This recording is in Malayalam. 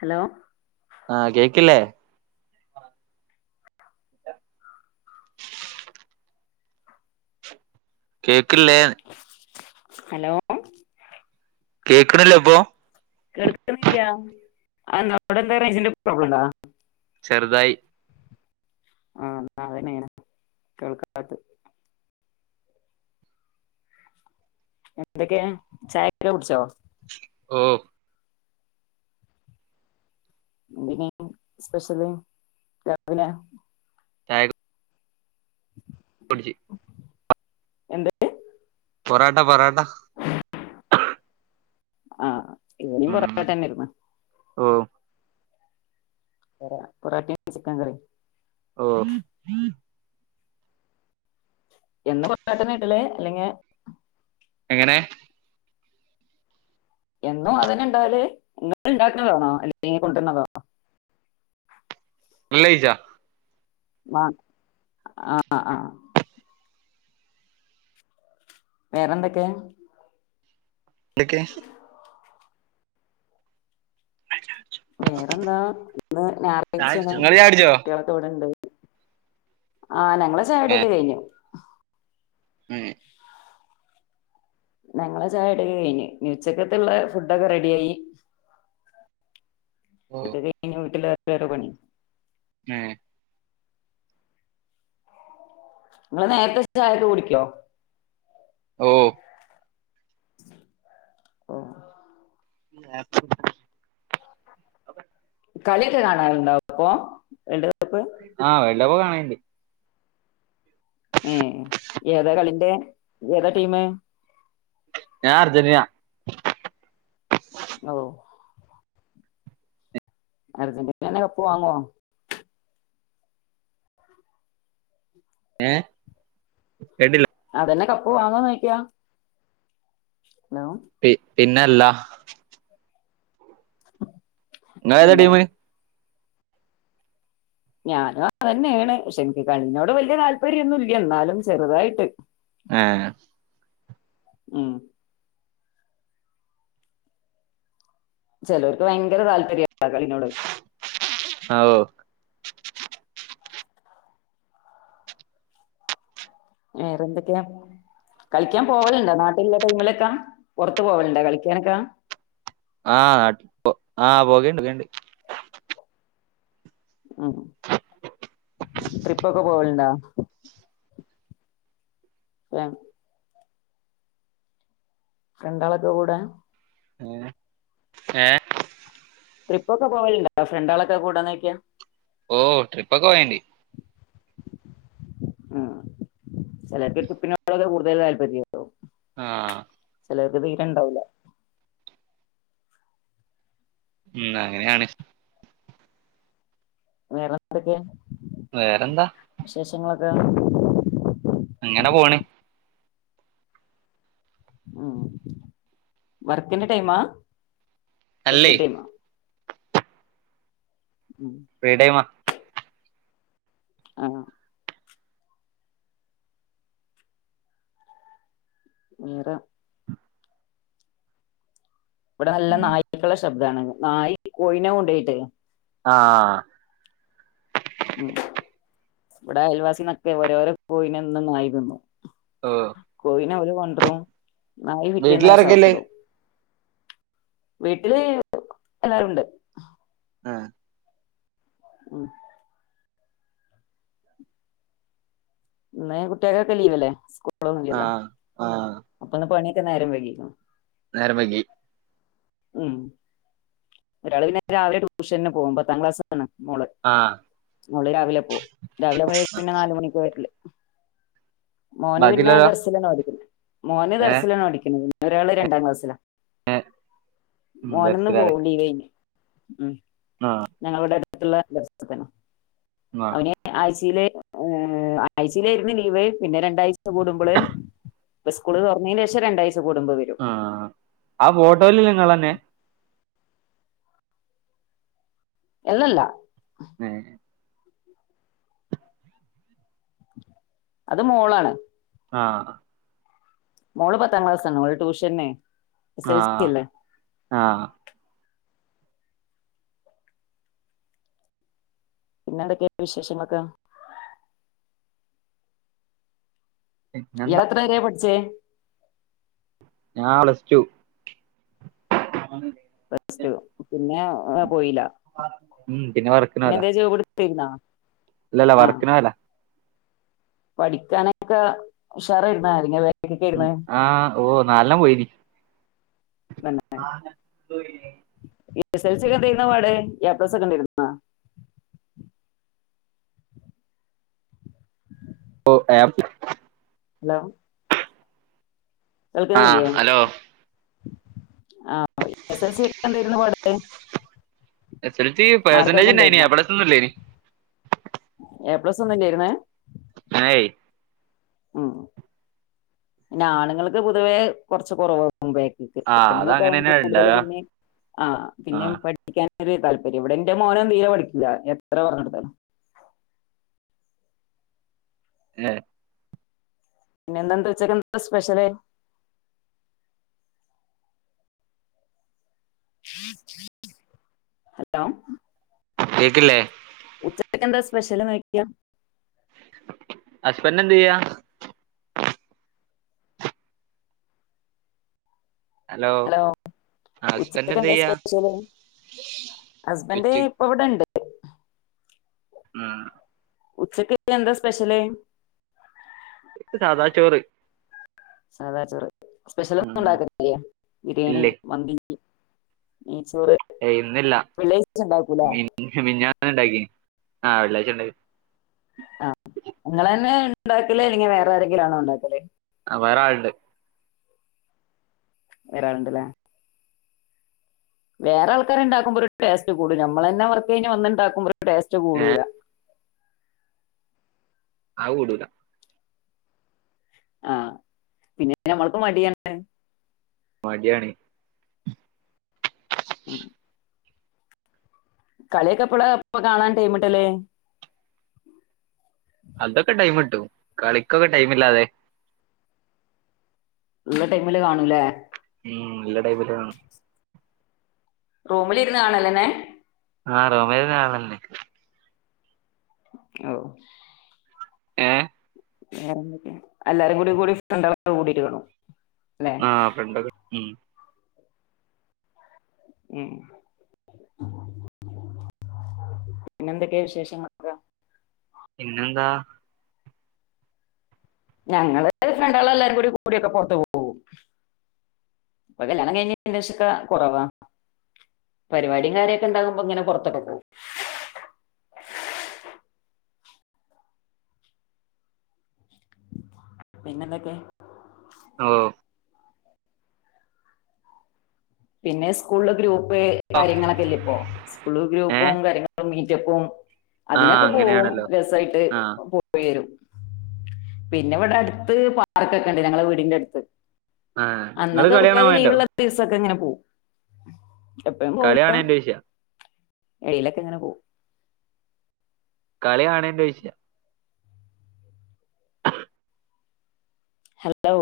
ഹലോ ആഹ് കേക്ക്ല്ലേ. കേക്ക്ല്ലേന്ന്. ഹലോ കേക്ക്ണില്ലേ ഇപ്പൊ. കേൾക്ക്ണില്ല ആവിടെന്താ റൈഞ്ചിന്റെ പ്രോബ്ലംണ്ടാ? ചെറുതായി. ആ അതന്നെങ്ങനെ കേൾക്കാത്ത. എന്തൊക്കെ ചായക്കെ കുടിച്ചോ? ഓ എന്തേനി സ്പെഷ്യല് രാവിലെ? ചായ ക്കെ എന്ത്? പൊറാട്ട പൊറാട്ട. ആഹ് ഇവിടെയും ഉം പൊറട്ട തന്നെര്ന്ന്. ഓ പൊറ പൊറോട്ടിം ചിക്കൻ കറിം. ഓ എന്ന പട്ടനട്ടുള്ളേ അല്ലെങ്ക എങ്ങനെ എന്നും അതിനുണ്ടാല് നിങ്ങൾ ഉണ്ടാക്കുന്നതാണോ അല്ലെ കൊണ്ടുവരുന്നതാണോ അല്ല ജ വ ആഹ ആഹ് വേറെന്തൊക്കെ എന്തക്കെ വേറെന്താ ഇന്ന് ഞായറാഴ്ചാണ് ഇങ്ങള് ചായ കുടിച്ചോ കുട്ടികളക്ക ഇവിടെണ്ട് ആ ഞങ്ങൾ ചായ കുടിയൊക്കെ കഴിഞ്ഞു ഉം ഞങ്ങള് ചായ കുടി കഴിഞ്ഞു ഉച്ചയ്ക്കത്തള്ള ഫുഡ ഒക്കെ റെഡിിയയി ഓ അത വീട്ടില വരെപണി ഉം നിങ്ങള് നേരത്തെ ചായട്ട കുടിക്കോ ഓ ഓ പ്പ അ കളിയൊക്കെ കാണാറുണ്ടാവും അപ്പൊ എ ആഹ ചിലപ്പോകാണണ്ട് ഏതാ കളിറെ ഏതാ ടീം ഞാൻ അർജന്റീന ഓ അർജന്റീന പോവാങ്ങോ ഏ കേട്ടില്ല അതന്നെ കപ്പ വാങ്ങാ ചോദിക്കാ ഹലോ പിന്നെല്ലാ ങ്ങ ഏതാ പിന്നെ ടീമ ഞാനും അതന്നെയാണ് പക്ഷെ എനിക്ക് കളിനോട് വല്യ താല്പര്യൊന്നുംല്ല എന്നാലും ചെറുതായിട്ട് ആഹ ഉം ചിലവർക്ക് ഭയങ്കര താല്പര്യം കളിനോട് ഓ വേറെന്തൊക്കെയാ കളിക്കാൻ പോവലുണ്ടാ നാട്ടിലുള്ള ടൈമിലൊക്കാ പുറത്തു പോവലുണ്ടാ കളിക്കാനൊക്കാ- ആഹ് നാട്ട ആഹ് പോകേണ്ട് ണ്ട്- ഉം ട്രിപ്പൊക്കെ പോവലുണ്ടാ? ആഹ് - ഫ്രണ്ടാളൊക്കെ കൂടെ- ഉം ഏ- ട്രിപ്പ് ഒക്കെ പോല്ണ്ട ഫ്രണ്ടാളൊക്കെ കൂടാന്നായ്ക്കാ- ഓ ട്രിപ്പക്ക പോയിണ്ട്- ആഹ് ചെലർക്ക് ട്രിപ്പി [unintelligible] കൂടുതല് താല്പര്യോം ആഹ് ചെലർക്ക് തീരെ ഇണ്ടാവൂല ഉം അങ്ങനെയാണ് വേറെ എന്താക്കെ വേറെന്താ [unintelligible] അങ്ങനെ പോണ് ആഹ്‌ വർക്കിന്റെ ടൈമാ പ്പ അല്ലേ ഫ്രീട്ടേമാ ഉം ഫ്രീ ടൈമാ ആഹ് [unintelligible] ഇവടെ നല്ല നായിക്കളെ ശബ്ദാണ് നായി കോഴിനെ കൊണ്ടോയിട്ട് ആഹ് ഉം ഇവടെ അയൽവാസിന്നൊക്കെ ഓരോരോ കോഴിനെ എന്നും നായി തിന്നും ഓഹ് നെ അവര് കൊ [unintelligible] നായി പിറ്റേന്നത് വീട്ടിലാരൊക്കെല്ലേ സാപ്പ്ടും വീട്ടില് എല്ലാരുണ്ട് ആഹ് ഉം ഇന്ന് കുട്ടികകൊക്കെ ലീവല്ലേ സ്കൂ സ്കൂൾ ഒനും ഇല്ലല്ലോ ആഹ് ആഹ് അപ്പോന്ന് പണി ഇന്ന് നേരം വൈകിക്കുണു നേരം വൈകി ഉം ഒരാൾ പിന്നെ രാവിലെ ട്യൂഷന് പോകും പത്താം ക്ലാസ്സാ ണ് മോള് ആഹ് മോള് രാവിലെ പോകും രാവിലെ പോയി പിന്നെ നാല് മണിക്കാ വരല് മോന് പിന്നെ ബാക്കിയുള്ളോരോ ദർസിലാണ് പഠിക്കുന്നെ മോന് ഏഹ് ദർസലാണ് പഠിക്കുന്നത് ഒരാള് രണ്ടാംക്ലാസ്സിലാ ഏഹ് ഉം മോനന്നു ദർസിലാലെ പോണി ലീ [unintelligible] ആഹ് ഞങ്ങൾക്ക് ത്തിള്ള ആഹ് അവനെ ആഴ്ചയിലെ ഏ ആഴ്ചയിലായിരുന്നു ലീവ് പിന്നെ രണ്ടാഴ്ച കൂടുമ്പോള് സ്കൂള് തുറന്നതിന് ശേഷം രണ്ടാഴ് കുടുമ്പ വരും ആഹ് ആ ഫോട്ടോയില് നിങ്ങളന്നെ എല്ലല്ല ഏഹ് അത് മോളാണ് ആ മോള് പത്താം ക്ലാസ് ആണ് ഓൾ ട്യൂഷനെ ആ ആ പിന്നെ എന്തൊക്കെ വിശേഷങ്ങൾക്ക ഇയാൾ പിന്നെന്താ എത്ര വരെയ പഠിച്ചേ ഞാൻ പ്ലസ് ടു പ്ലസ് ടു പിന്നെ ഓ മ് പിന്നെ വർക്കിന് പോയതാ പിനാ അല്ലല്ല വർക്കിന് പോയല്ല പഠിക്കാനൊക്കെ ഉഷറായിരുന്ന ആ ഓ നാല്ല പോയിന് [unintelligible] എസ് എൽസി ഒക്കെ ന്തെരുന്ന പാട് എ പ്ലസ് ഒക്കെ ണ്ടായിരുന്ന ഓ എപ്പ് ഹലോ ആ കേൾക്കുന്നില്ലേ ഹലോ ആ എസ് എൽ സി ഒക്കെ എന്തായിരുന്നു പാട് S S L C percentage മാർക്കൊക്കെ ഇന്ടായിൻ എ ഉണ്ടായിരുന്ന പ്ലസ് ഒന്നുഇല്ലെന് എ പ്ലസ് ഒന്നുംല്ലായിരുന്ന് ഏയ് മ് പിന്നെ ആണുങ്ങൾക്ക് പൊതുവേ കുറച്ച് കുറവ [unintelligible] ആഹ് പെണുങ്ങൾക്ക് അതങ്ങനെന്നെ കൂടുതൽ ഇണ്ടാവ പിന്നെ അഹ് പിന്നെ ആഹ് പഠിക്കാൻ താല്പര്യം ഇവിടെ എന്റെ മോൻ തീരെ പഠിക്കൂല എത്ര പറഞ്ഞടുത്താലും ഏഹ് പിന്നെ എന്തുണ്ട് ഉച്ചക്ക് എന്താ സ്പെഷ്യൽ ഹലോ കേക്കില്ലേ ഉച്ചക്ക് എന്താ സ്പെഷ്യലു വെക്ക ഹസ്ബൻഡ് എന്ത് ചെയ്യാ ഹലോ ആഹ് ഹസ്ബൻഡ് ഉച്ചക്ക എന്ത് എന്താ ചെയ്യാ സ്പെഷ്യൽ ഹസ്ബൻഡ ഉച്ച ഇപ്പൊ ഇവിടെണ്ട് ആ ഉച്ചക്ക് എന്താ സ്പെഷ്യല് സാദാ ചോറ് സാദാ ചോറ് സ്പെഷ്യൽ ഒന്നും ഉം ഉണ്ടാക്കുന്നല്ലേ ബിരിയാണി, മന്തി ഉമ് ഏ ഇന്നില്ല ഉണ്ടാക്കൂല മി മിഞ്ഞാന്ന് ഇണ്ടാക്കിനി ആഹ് വെള്ളാഴ്ച ഇണ്ടാ ആഹ ഇങ്ങളെന്നെ ഉണ്ടാക്കല ഇല്ലെങ്കിൽ വേറെ ആരെങ്കിലും ആണോ ഇണ്ടാക്കല് ആഹ് വേറെ ആളണ്ട് വേറാളുണ്ട് ല്ലേ വേറെ ആൾക്കാരുണ്ടാക്കുമ്പോ ഒരു ടസ്റ്റ് കൂടും നമ്മളന്നെ വർക്ക് കഴിഞ്ഞ വന്നിണ്ടാക്കുമ്പോ ടേസ്റ്റ് ഏഹ് കൂടൂല അ കുടൂല ആഹ പിന്നെ ഞമ്മൾക്ക് മടിയാണ് മടിയാണ് ഉമ് കളിയൊക്കെ എപ്പള കാണാൻ ടൈമിട്ടല് അതൊക്കെ ടൈം കിട്ടും കളിക്കൊക്കെ ടൈമില്ലാതെ ഉള്ള ടൈമില് കാണൂലേ ഉം ഇല്ല ടൈമില്ല് കാണും റൂമിലിരുന്ന് കാണല്ലന്നെ ആ റൂമിലിരുന്ന് കാണല ഓ ഏ എല്ലാരും കൂടി കൂടി ഫ്രണ്ടടെ കൂടിരിക്കണു ആ ഫ്രണ്ടൊക്കെ ഉ ഉം പിന്നെന്തൊക്കെയ വിശേഷങ്ങളക്ക പിന്നെന്താ ഞങ്ങള് ഫ്രണ്ട ആള എല്ലാരും കൂടി കൂടൊക്കെ പുറത്ത പോവും. ഇപ്പൊ കല്യാണം കഴിഞ്ഞ ശേഷക്കെ കുറവാ. പരിപാടിയും കാര്യൊക്കെ ഇണ്ടാകുമ്പോ ഇങ്ങനെ പൊറത്തൊക്കെ പോവും പിന്നെന്തൊക്കെ ഓ പിന്നെ സ്കൂളിലെ ഗ്രൂപ്പ് കാര്യങ്ങളൊക്കെല്ലപ്പോ സ്കൂ ഏഹ് ഗ്രൂപ്പും കാര്യങ്ങളും മീറ്റപ്പും ആഹ് അതിനൊക്കെ പോവും അങ്ങനെയാണല്ലോ രസായിട്ട് ആഹ് പോയി വരും പിന്നെ ഇവിടെ അടുത്ത് പാർക്കൊക്കെ ഉണ്ട് ഞങ്ങളെ വീടിന്റെ അടുത്ത് ആ നിങ്ങള് കളിയാണാൻ പോവേ ണ്ടോ ങ്ങനെ പോ എപ്പഴും കളി പോവില്ല കാണേന്റെ വിഷയാ എഴയിലൊക്കെ എങ്ങനെ പോ കളി യാണേന്റെ ഏഷ്യ ഹലോ